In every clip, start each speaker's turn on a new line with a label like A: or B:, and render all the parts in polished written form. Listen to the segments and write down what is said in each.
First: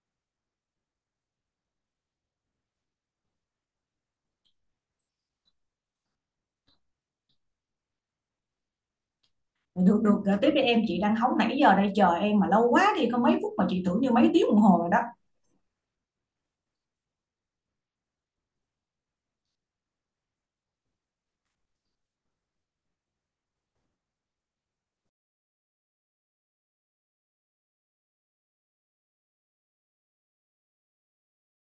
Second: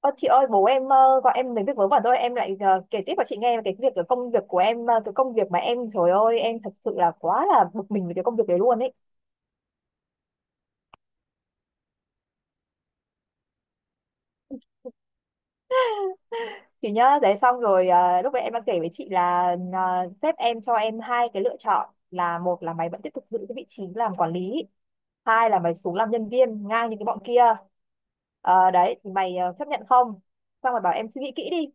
A: Ờ, chị ơi, bố em gọi em đến việc vớ vẩn thôi. Em lại kể tiếp cho chị nghe về cái việc, cái công việc của em, cái công việc mà em, trời ơi, em thật sự là quá là bực mình với cái công việc đấy luôn ấy
B: Được, được, gửi tiếp đi em, chị đang hóng nãy giờ đây, chờ em mà lâu quá đi, có mấy phút mà chị tưởng như mấy tiếng đồng hồ rồi đó.
A: chị nhá. Đấy, xong rồi lúc đấy em đang kể với chị là ờ, sếp em cho em hai cái lựa chọn, là một là mày vẫn tiếp tục giữ cái vị trí làm quản lý, hai là mày xuống làm nhân viên ngang như cái bọn kia. Đấy thì mày chấp nhận không? Xong rồi bảo em suy nghĩ kỹ đi.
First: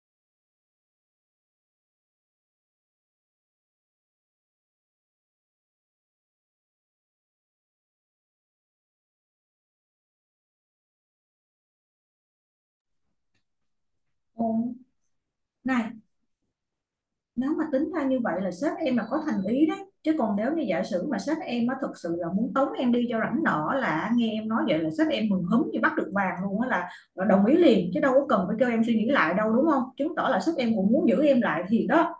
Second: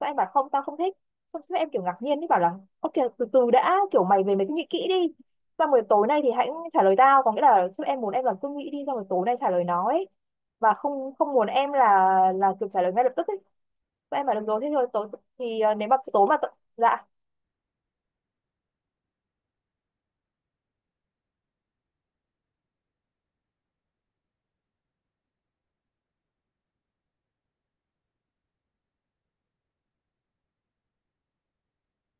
A: Sao em bảo không, tao không thích. Xong sao em kiểu ngạc nhiên ấy, bảo là ok, từ từ đã, kiểu mày về mày cứ nghĩ kỹ đi, xong rồi tối nay thì hãy trả lời tao. Có nghĩa là sếp em muốn em là cứ nghĩ đi, xong rồi tối nay trả lời nó ấy. Và không, không muốn em là kiểu trả lời ngay lập tức ấy. Sao em bảo
B: Ừ.
A: được rồi, thế rồi tối thì à, nếu
B: Này,
A: mà tối mà dạ.
B: nếu mà tính ra như vậy là sếp em là có thành ý đấy. Chứ còn nếu như giả sử mà sếp em á thực sự là muốn tống em đi cho rảnh nọ, là nghe em nói vậy là sếp em mừng húm như bắt được vàng luôn á, là đồng ý liền chứ đâu có cần phải kêu em suy nghĩ lại đâu, đúng không? Chứng tỏ là sếp em cũng muốn giữ em lại thì đó.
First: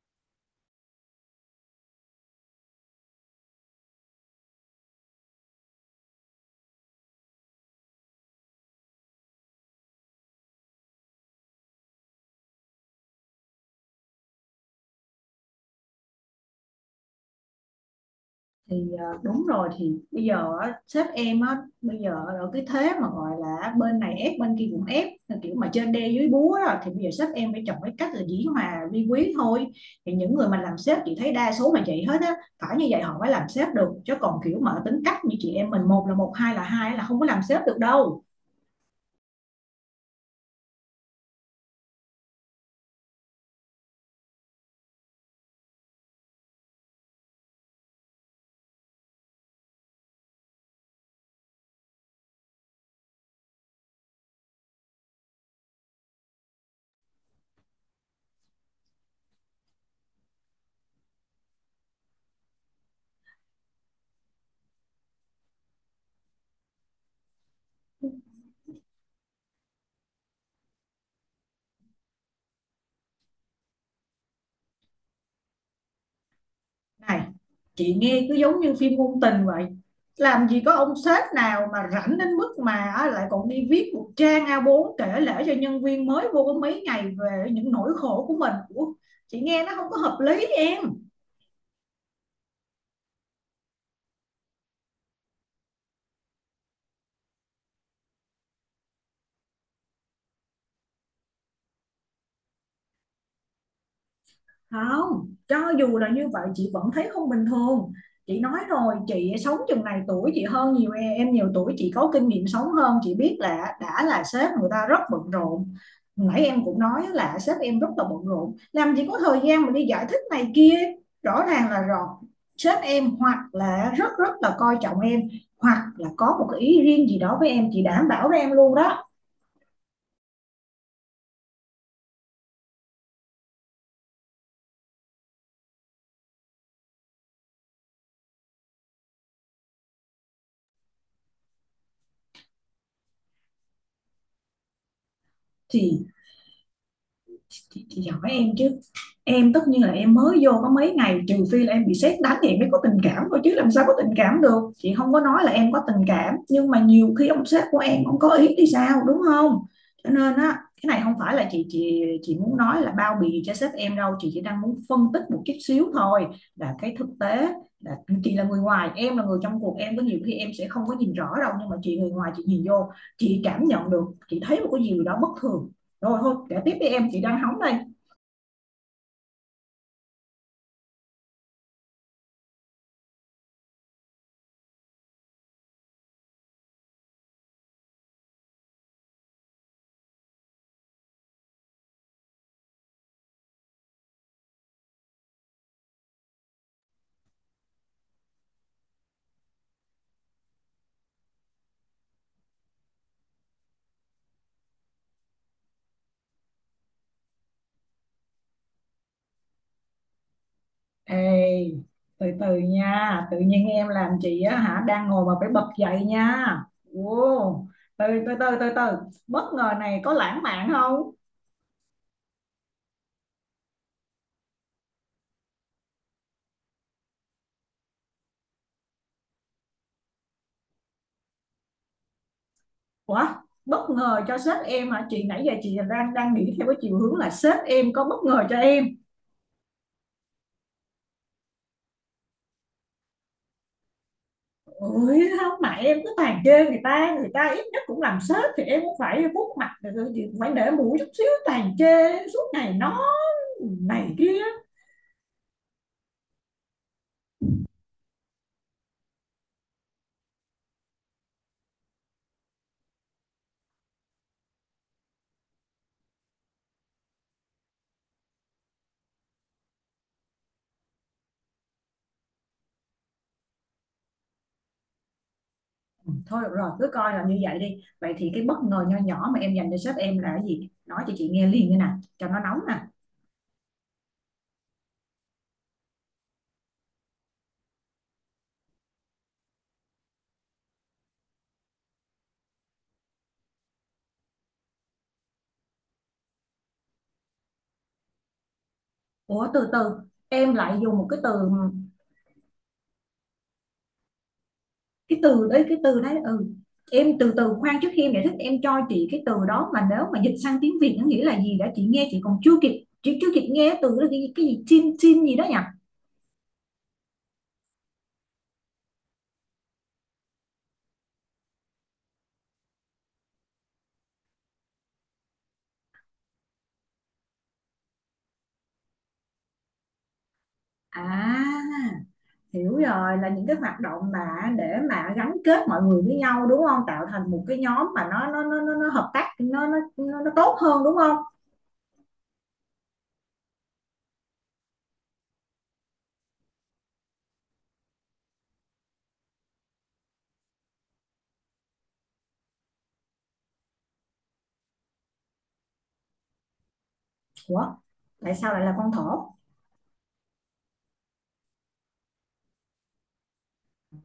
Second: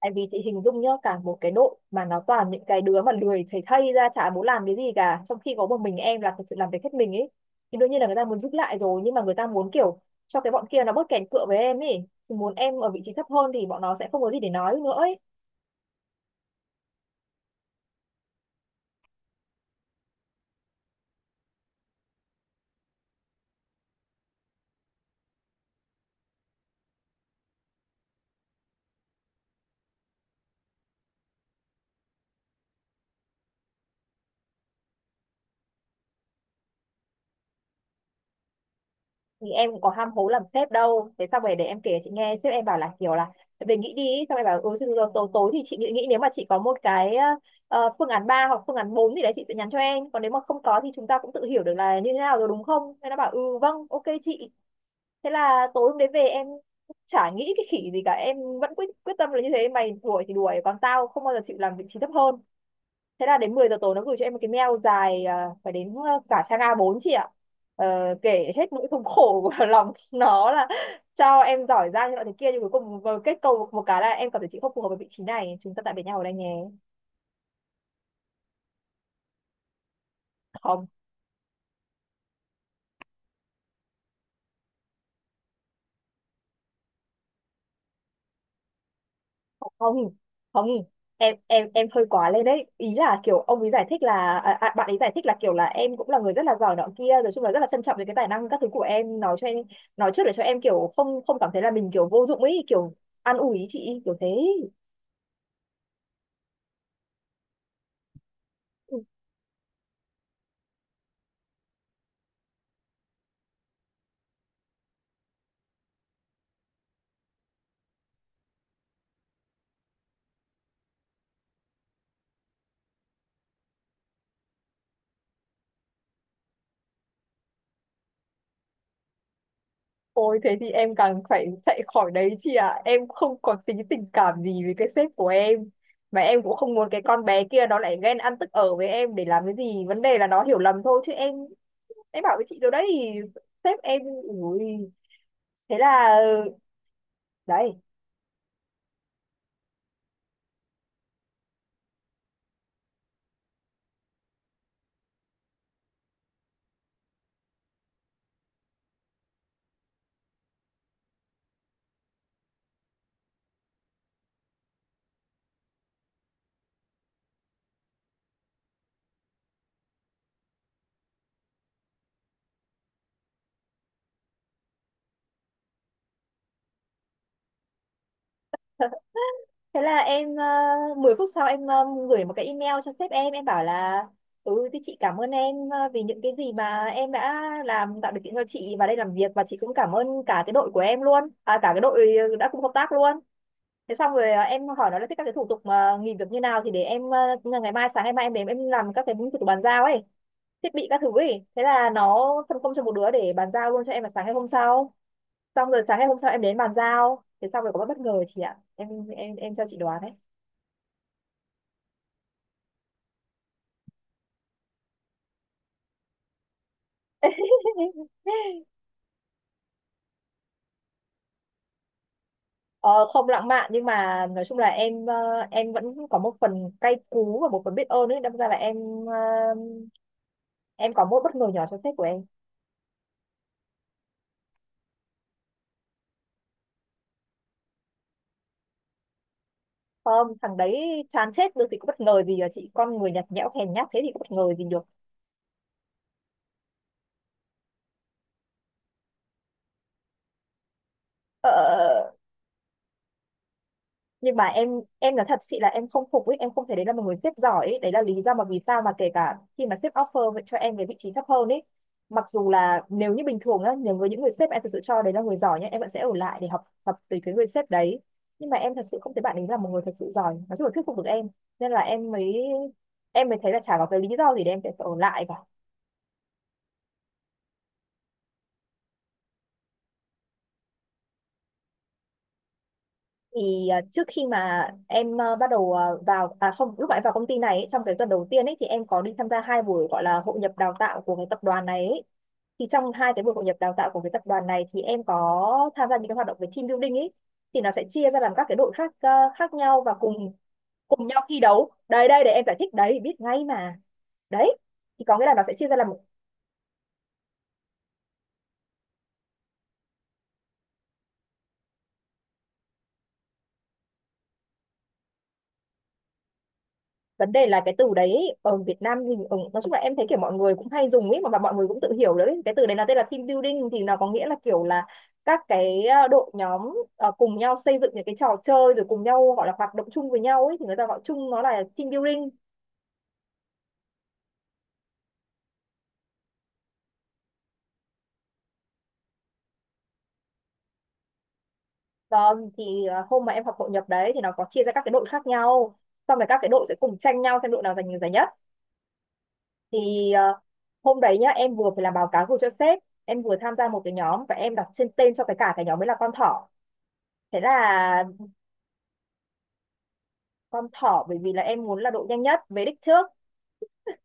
A: Tại vì chị hình dung nhá, cả một cái đội mà nó toàn những cái đứa mà lười chảy thây ra, chả muốn làm cái gì cả, trong khi có một mình em là thật sự làm việc hết mình ấy, thì đương nhiên là người ta muốn giúp lại rồi, nhưng mà người ta muốn kiểu cho cái bọn kia nó bớt kèn cựa với em ấy, thì muốn em ở vị trí thấp hơn thì bọn nó sẽ không có gì để nói nữa ấy.
B: Đúng rồi, thì bây giờ á, sếp em á, bây giờ ở cái thế mà gọi là bên này ép bên kia cũng ép, là kiểu mà trên đe dưới búa đó, thì bây giờ sếp em phải chọn cái cách là dĩ hòa vi quý thôi. Thì những người mà làm sếp chị thấy đa số là vậy hết á, phải như vậy họ mới làm sếp được. Chứ còn kiểu mà tính cách như chị em mình, một là một hai là hai, là không có làm sếp được đâu.
A: Thì em cũng có ham hố làm sếp đâu. Thế xong rồi để em kể chị nghe, sếp em bảo là kiểu là về nghĩ đi ý." Xong em bảo ừ, rồi, rồi, tối, tối thì chị nghĩ, nghĩ nếu mà chị có một cái phương án 3 hoặc phương án 4 thì đấy chị sẽ nhắn cho em, còn nếu mà không có thì chúng ta cũng tự hiểu được là như thế nào rồi đúng không. Thế nó bảo ừ, vâng, ok chị. Thế là tối hôm đấy về em chả nghĩ cái khỉ gì cả, em vẫn quyết quyết tâm là như thế, mày đuổi thì đuổi, còn tao không bao giờ chịu làm vị trí thấp hơn. Thế là đến 10 giờ tối nó gửi cho em một cái mail dài à, phải đến cả trang A4 chị ạ. Ờ, Kể hết nỗi thống khổ của lòng nó, là cho em giỏi giang như loại thế kia, nhưng cuối cùng vừa kết cầu một cái là em cảm thấy chị không phù hợp với vị trí này, chúng ta tạm biệt nhau ở đây nhé.
B: Này, chị nghe cứ giống như phim ngôn tình vậy. Làm gì có
A: Không,
B: ông sếp nào mà rảnh đến mức mà á, lại còn đi viết một trang A4 kể lể cho nhân viên mới vô có mấy ngày về những nỗi khổ của mình. Ủa, chị nghe nó không có
A: không,
B: hợp lý
A: không,
B: em.
A: em hơi quá lên đấy. Ý là kiểu ông ấy giải thích là à, à, bạn ấy giải thích là kiểu là em cũng là người rất là giỏi nọ kia rồi, chung là rất là trân trọng về cái tài năng các thứ của em, nói cho em, nói trước để cho em kiểu không không cảm thấy là mình kiểu vô dụng ấy, kiểu an ủi chị kiểu thế.
B: Không, cho dù là như vậy chị vẫn thấy không bình thường. Chị nói rồi, chị sống chừng này tuổi, chị hơn nhiều em nhiều tuổi chị, có kinh nghiệm sống hơn, chị biết là đã là sếp người ta rất bận rộn. Nãy em cũng nói là sếp em rất là bận rộn, làm gì có thời gian mà đi giải thích này kia. Rõ ràng là rồi, sếp em hoặc là rất rất là coi trọng em, hoặc là có một cái ý riêng gì đó với em, chị đảm bảo với em luôn đó.
A: Ôi thế thì em càng phải chạy khỏi đấy chị ạ. Em không có tí tình cảm gì với cái sếp của em. Mà em cũng không muốn cái con bé kia nó lại ghen ăn tức ở với em để làm cái gì. Vấn đề là nó hiểu lầm thôi chứ em. Em bảo với chị rồi đấy. Sếp em ui. Thế
B: Thì
A: là đấy.
B: chị hỏi em chứ, em tất nhiên là em mới vô có mấy ngày, trừ phi là em bị sét đánh thì em mới có tình cảm thôi, chứ làm sao có tình cảm được. Chị không có nói là em có tình cảm, nhưng mà nhiều khi ông sếp của em ông có ý thì sao, đúng không? Cho nên á, cái này không phải là chị muốn nói là bao bì cho sếp em đâu, chị chỉ đang muốn phân tích một chút xíu thôi. Là cái thực tế là chị là người ngoài, em là người trong cuộc, em có nhiều khi em sẽ không có nhìn rõ đâu, nhưng mà chị người ngoài chị nhìn vô, chị cảm nhận được, chị thấy một cái gì đó bất thường. Rồi thôi, kể tiếp đi em, chị đang hóng đây.
A: Thế là em 10 phút sau em gửi một cái email cho sếp em bảo là ừ thì chị cảm ơn em vì những cái gì mà em đã làm, tạo điều kiện cho chị vào đây làm việc, và chị cũng cảm ơn cả cái đội của em luôn à, cả cái đội đã cùng hợp tác luôn. Thế xong rồi em hỏi nó là thích các cái thủ tục mà nghỉ việc như nào, thì để em ngày mai, sáng ngày mai em đến em làm các cái thủ tục bàn giao ấy, thiết bị các thứ ấy. Thế là nó phân công cho một đứa để bàn giao luôn cho em vào sáng ngày hôm sau. Xong rồi sáng ngày hôm sau em đến bàn giao, thế xong rồi có bất bất ngờ chị ạ. Em em cho chị đoán đấy.
B: Ê, từ từ nha. Tự nhiên em làm chị á hả, đang ngồi mà phải bật dậy nha. Wow. Từ từ từ từ từ Bất ngờ này có lãng mạn không?
A: Ờ, không lãng mạn, nhưng mà nói chung là em, em vẫn có một phần cay cú và một phần biết ơn ấy, đâm ra là em ờ, em có một bất ngờ nhỏ cho sách của em.
B: Ủa, bất ngờ cho sếp em hả? Chị nãy giờ chị đang đang nghĩ theo cái chiều hướng là sếp em có bất ngờ cho em.
A: Không, thằng đấy chán chết được thì có bất ngờ gì à chị, con người nhạt nhẽo hèn nhát thế thì có bất ngờ gì được.
B: Ôi không, mà em cứ tàn chê người ta. Người ta ít nhất cũng làm sếp, thì em cũng phải vuốt mặt rồi, chị cũng phải để mũi chút xíu.
A: ờ ờ,
B: Tàn
A: ờ, ờ.
B: chê suốt ngày nó này
A: Nhưng
B: kia.
A: mà em nói thật chị là em không phục ấy, em không thấy đấy là một người sếp giỏi ấy. Đấy là lý do mà vì sao mà kể cả khi mà sếp offer vậy cho em cái vị trí thấp hơn ấy, mặc dù là nếu như bình thường nhá, nếu với những người sếp em thực sự cho đấy là người giỏi nhá, em vẫn sẽ ở lại để học tập từ cái người sếp đấy. Nhưng mà em thật sự không thấy bạn ấy là một người thật sự giỏi, nói chung là thuyết phục được em, nên là em mới, em mới thấy là chả có cái lý do gì để em sẽ phải ở lại cả.
B: Thôi được rồi, cứ coi là như vậy đi. Vậy thì cái bất ngờ nho nhỏ mà em dành cho sếp em là cái gì? Nói cho chị nghe liền như nè, cho nó nóng nè.
A: Thì à, trước khi mà em à, bắt đầu à, vào à không, lúc mà em vào công ty này ấy, trong cái tuần đầu tiên ấy, thì em có đi tham gia hai buổi gọi là hội nhập đào tạo của cái tập đoàn này ấy. Thì trong hai cái buổi hội nhập đào tạo của cái tập đoàn này, thì em có tham gia những cái hoạt động về team building ấy. Thì nó sẽ chia ra làm các cái đội khác à,
B: Ủa,
A: khác
B: từ
A: nhau
B: từ,
A: và cùng
B: em lại dùng một
A: cùng
B: cái
A: nhau
B: từ.
A: thi đấu. Đây đây để em giải thích, đấy biết ngay mà. Đấy, thì có
B: cái
A: nghĩa là nó
B: từ
A: sẽ
B: đấy
A: chia ra
B: cái
A: làm,
B: từ đấy ừ. Em từ từ khoan, trước khi em giải thích em cho chị cái từ đó mà nếu mà dịch sang tiếng Việt nó nghĩa là gì đã. Chị nghe chị còn chưa kịp, chị chưa kịp nghe từ đó, cái gì chim chim gì đó nhỉ?
A: vấn đề là cái từ đấy ở Việt Nam thì ở, nói chung là em thấy kiểu mọi người cũng hay dùng ấy mà, mọi người cũng tự hiểu đấy, cái từ đấy là tên là team building, thì nó có nghĩa là kiểu là các cái đội nhóm cùng nhau xây dựng những cái trò chơi rồi cùng nhau, gọi là hoạt động chung với nhau ấy, thì người ta gọi chung
B: À,
A: nó là team building.
B: hiểu rồi, là những cái hoạt động mà để mà gắn kết mọi người với nhau đúng không, tạo thành một cái nhóm mà nó hợp tác nó tốt hơn, đúng không?
A: Vâng, thì hôm mà em học hội nhập đấy thì nó có chia ra các cái đội khác nhau, xong rồi các cái đội sẽ cùng tranh nhau xem đội nào giành được giải nhất. Thì hôm đấy nhá, em vừa phải làm báo cáo gửi cho sếp, em vừa tham gia một cái nhóm và em đặt trên tên cho cái cả cái nhóm ấy là con thỏ. Thế
B: Ủa,
A: là
B: tại sao lại là con thỏ?
A: con thỏ bởi vì là em muốn là độ nhanh nhất về đích trước.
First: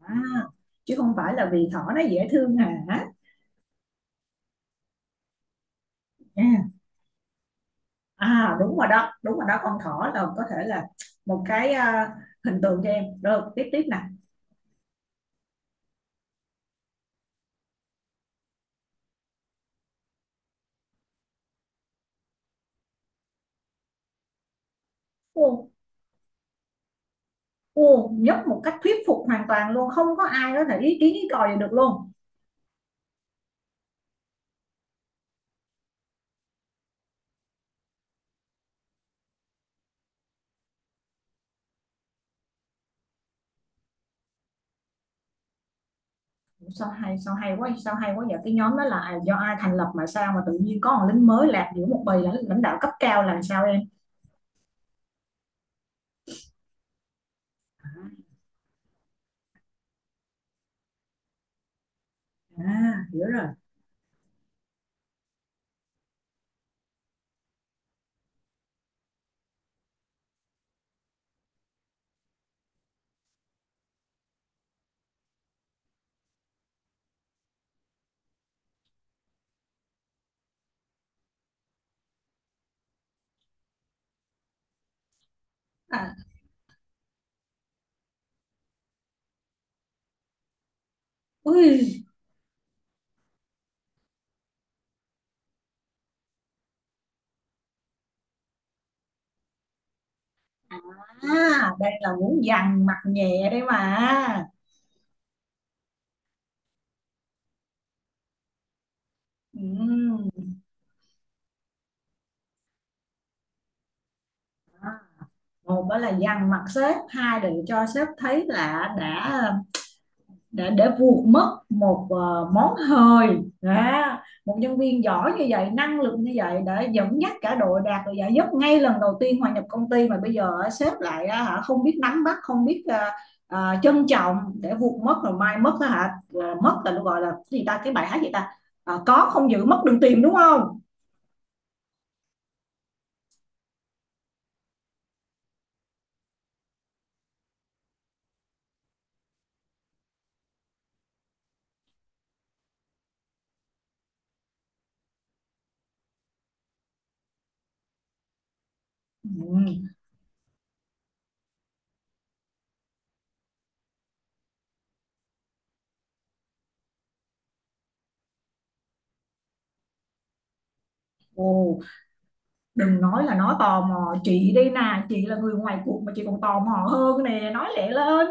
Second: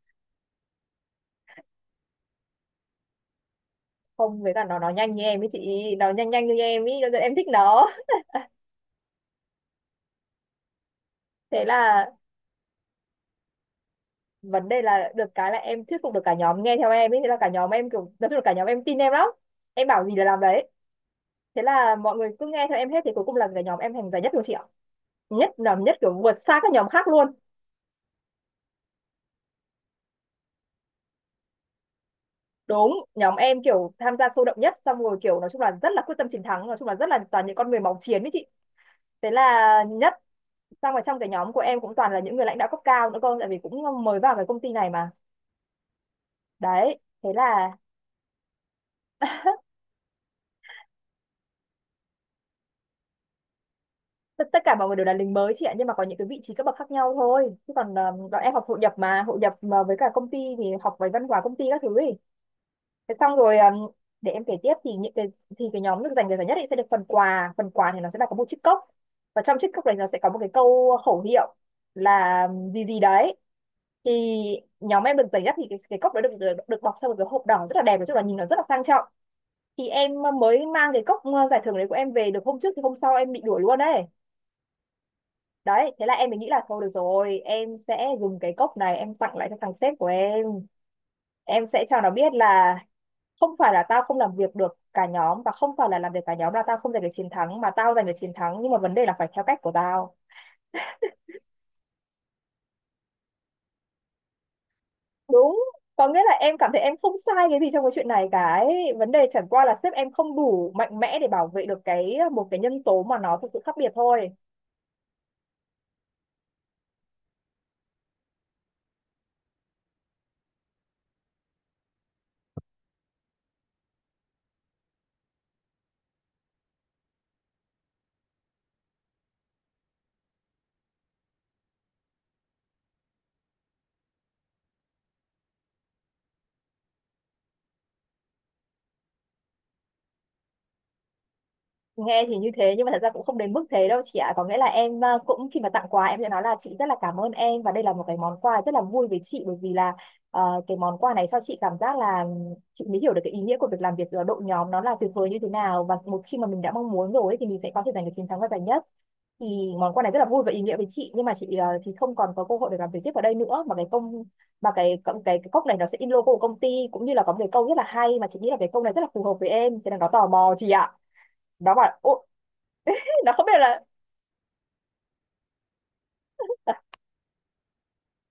B: À, chứ không phải là vì thỏ nó dễ thương hả?
A: Không, với cả nó nhanh như em ấy chị, nó nhanh nhanh như
B: À,
A: em ấy cho nên em thích nó.
B: à đúng rồi đó, đúng rồi đó, con thỏ là có thể là một
A: Thế
B: cái
A: là
B: à, hình tượng cho em rồi. Tiếp tiếp nè.
A: vấn đề là được cái là em thuyết phục được cả nhóm nghe theo em ấy, thế là cả nhóm em kiểu, nói chung là cả nhóm em tin em lắm, em bảo gì là làm đấy. Thế là mọi người cứ nghe theo em hết, thì cuối cùng là cả nhóm em thành giải nhất luôn chị ạ. Nhất
B: Ô,
A: là nhất kiểu vượt xa các nhóm khác luôn.
B: ô, nhất một cách thuyết phục hoàn toàn luôn, không có ai có thể ý kiến ý còi gì được luôn.
A: Đúng, nhóm em kiểu tham gia sôi động nhất, xong rồi kiểu nói chung là rất là quyết tâm chiến thắng, nói chung là rất là toàn những con người máu chiến ấy chị. Thế là nhất. Xong rồi trong cái nhóm của em cũng toàn là những người lãnh đạo cấp cao nữa cơ, tại vì cũng mới vào cái công ty này mà.
B: sao
A: Đấy
B: hay
A: thế
B: sao hay quá
A: là
B: sao hay quá vậy. Cái nhóm đó là do ai thành lập mà sao mà tự nhiên có một lính mới lạc giữa một bầy lãnh lãnh đạo cấp cao là sao em?
A: tất tất cả mọi người đều là lính mới chị ạ, nhưng mà có những cái vị trí cấp bậc khác nhau thôi, chứ còn bọn em học hội nhập mà, hội nhập mà với cả công ty thì học về văn hóa công ty các thứ ý.
B: À
A: Thế
B: hiểu
A: xong
B: rồi.
A: rồi để em kể tiếp, thì những cái, thì cái nhóm được giành được giải nhất ấy sẽ được phần quà. Phần quà thì nó sẽ là có một chiếc cốc, và trong chiếc cốc này nó sẽ có một cái câu khẩu hiệu là gì gì đấy. Thì nhóm em được giải nhất thì cái cốc đó được, được được bọc trong một cái hộp đỏ rất là đẹp, nói chung là nhìn nó rất là sang trọng. Thì em mới mang cái cốc giải thưởng đấy của em về được hôm trước thì hôm sau em bị đuổi luôn đấy. Đấy, thế là
B: À,
A: em mới nghĩ là thôi được rồi, em sẽ dùng cái cốc này em tặng lại cho thằng sếp của em. Em sẽ cho
B: ui.
A: nó biết là không phải là tao không làm việc được cả nhóm, và không phải là làm việc cả nhóm là tao không giành được chiến thắng, mà tao giành được chiến thắng nhưng mà vấn đề là phải theo cách của tao.
B: À, đây là muốn dằn mặt nhẹ đấy mà.
A: Đúng, có nghĩa là em cảm thấy em không sai cái gì trong cái chuyện này cả ấy. Vấn đề chẳng qua là sếp em
B: Ừm,
A: không đủ mạnh mẽ để bảo vệ được cái một cái nhân tố mà nó thực sự khác biệt thôi.
B: một đó là dằn mặt sếp, hai là cho sếp thấy là đã để vuột mất một món hời. Đó. Một nhân viên giỏi như vậy, năng lực như vậy, để dẫn dắt cả đội đạt được giải nhất ngay lần đầu tiên hòa nhập công ty, mà bây giờ sếp lại hả, không biết nắm bắt, không biết trân trọng, để vuột mất rồi. Mai mất á hả, mất là nó gọi là cái gì ta, cái bài hát gì ta? Có không giữ mất đừng tìm đúng không?
A: Nghe thì như thế nhưng mà thật ra cũng không đến mức thế đâu chị ạ, có nghĩa là em cũng khi mà tặng quà em sẽ nói là chị rất là cảm ơn em và đây là một cái món quà rất là vui với chị, bởi vì là cái món quà này cho chị cảm giác là chị mới hiểu được cái ý nghĩa của việc làm việc ở đội nhóm nó là tuyệt vời như thế nào, và một khi mà mình đã mong muốn rồi ấy, thì mình sẽ có thể giành được chiến thắng và giải nhất. Thì
B: Ừ.
A: món quà này rất là vui và ý nghĩa với chị, nhưng mà chị thì không còn có cơ hội để làm việc tiếp ở đây nữa, mà cái cốc này nó sẽ in logo của công ty, cũng như là có một cái câu rất là hay mà chị nghĩ là cái câu này rất là phù hợp với em. Thế là nó tò mò chị ạ, nó
B: Ồ,
A: bảo "Ô,"
B: đừng nói
A: nó
B: là
A: không
B: nó
A: biết
B: tò
A: là,
B: mò, chị đi nè, chị là người ngoài cuộc mà chị còn tò
A: à,
B: mò hơn nè, nói lẹ lên.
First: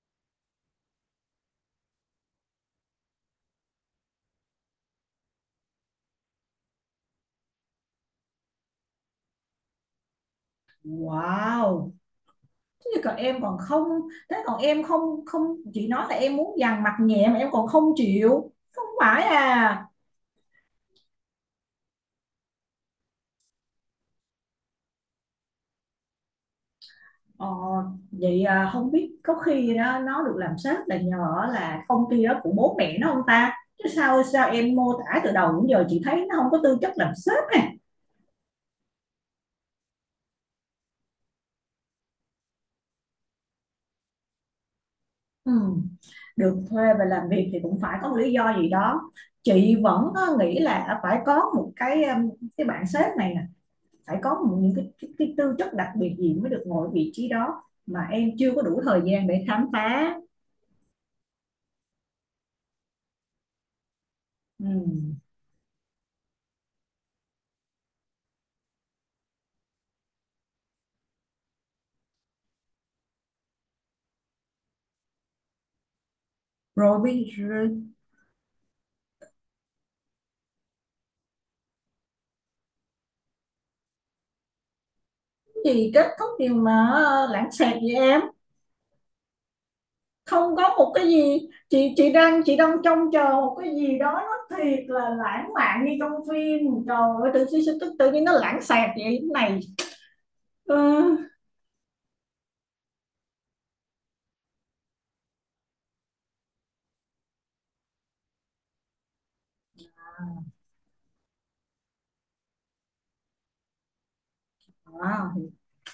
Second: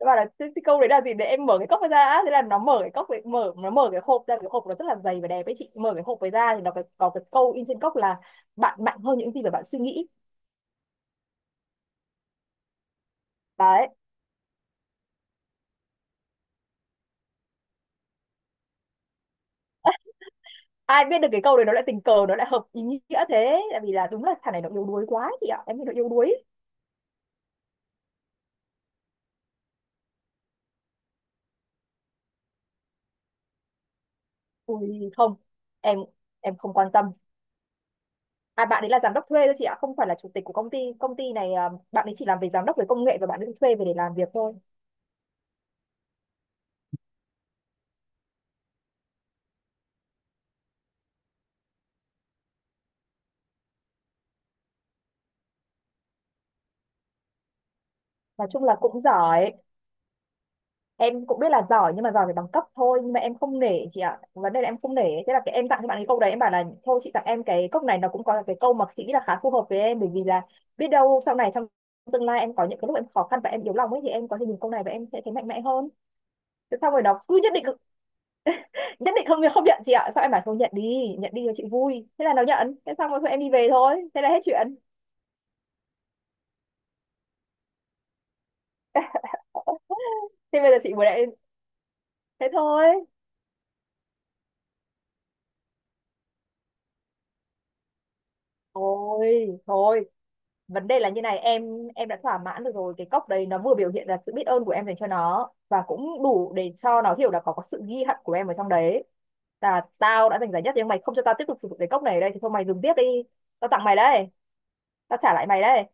A: nó bảo là câu đấy là gì để em mở cái cốc ra á. Thế là nó mở cái hộp ra, cái hộp nó rất là dày và đẹp ấy chị, mở cái hộp ấy ra thì nó có cái câu in trên cốc là "Bạn mạnh hơn những gì mà bạn suy nghĩ."
B: Wow. Thế còn em còn không,
A: Đấy,
B: thế còn em không không, chị nói là em muốn dằn mặt nhẹ mà em còn không chịu, không phải à?
A: ai biết được cái câu đấy nó lại tình cờ nó lại hợp ý nghĩa. Thế tại vì là đúng là thằng này nó yếu đuối quá chị ạ, em nghĩ nó yếu đuối.
B: ờ, Vậy à, không biết có khi đó nó được làm sếp là nhờ là công ty đó của bố mẹ nó không ta, chứ sao sao em mô
A: Ui
B: tả từ
A: không,
B: đầu đến giờ
A: em
B: chị thấy nó không
A: em
B: có
A: không
B: tư
A: quan
B: chất
A: tâm.
B: làm sếp này.
A: À, bạn ấy là giám đốc thuê thôi chị ạ, không phải là chủ tịch của công ty, công ty này à, bạn ấy chỉ làm về giám đốc về công nghệ và bạn ấy thuê về để làm việc thôi.
B: Ừ, được thuê về làm việc thì cũng phải có một lý do gì đó. Chị vẫn nghĩ là phải có một cái cái bạn sếp này phải có những cái tư chất đặc biệt gì mới được ngồi vị trí đó mà em
A: Nói
B: chưa có
A: chung là
B: đủ thời
A: cũng
B: gian để
A: giỏi,
B: khám phá.
A: em cũng biết là giỏi nhưng mà giỏi về bằng cấp thôi, nhưng mà em không nể chị ạ, vấn đề
B: Ừ.
A: là em không nể. Thế là cái em tặng cho bạn cái câu đấy, em bảo là thôi chị tặng em cái cốc này, nó cũng có cái câu mà chị nghĩ là khá phù hợp với em, bởi vì là biết đâu sau này trong tương lai em có những cái lúc em khó khăn và em yếu lòng ấy, thì em có thể nhìn câu này và em sẽ thấy mạnh mẽ hơn. Thế sau
B: Rồi
A: rồi nó
B: bây
A: cứ nhất định
B: rồi,
A: nhất định không không nhận chị ạ, sao em bảo không, nhận đi, nhận đi cho chị vui, thế là nó nhận. Thế xong rồi thôi em đi về thôi, thế là hết chuyện.
B: cái gì kết thúc điều mà lãng xẹt vậy em? Không
A: Thế bây
B: có
A: giờ
B: một
A: chị muốn
B: cái
A: em
B: gì, chị đang
A: thế
B: chị đang
A: thôi,
B: trông chờ một cái gì đó nó thiệt là lãng mạn như trong phim, trời ơi, tự nhiên tự nhiên nó lãng xẹt vậy cái này.
A: thôi thôi. Vấn đề là
B: Ừ.
A: như này em đã thỏa mãn được rồi, cái cốc đấy nó vừa biểu hiện là sự biết ơn của em dành cho nó và cũng đủ để cho nó hiểu là có sự ghi hận của em ở trong đấy. Là tao đã giành giải nhất nhưng mày không cho tao tiếp tục sử dụng cái cốc này ở đây thì thôi, mày dùng tiếp đi, tao tặng mày đấy, tao
B: À,
A: trả lại mày đấy.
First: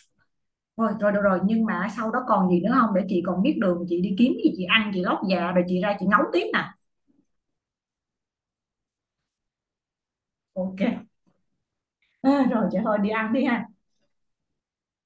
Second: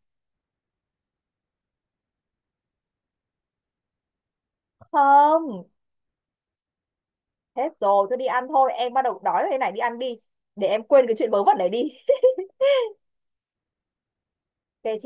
B: rồi, rồi, nhưng mà sau đó còn gì nữa không để chị còn biết đường chị đi kiếm gì chị ăn chị lót dạ rồi
A: Không,
B: chị ra chị ngấu tiếp nè.
A: hết rồi, tôi đi ăn thôi, em bắt đầu đói rồi đây này, đi ăn đi, để em
B: OK.
A: quên cái chuyện vớ vẩn này đi.
B: À, rồi, trời ơi, đi ăn đi ha.
A: Ok chị.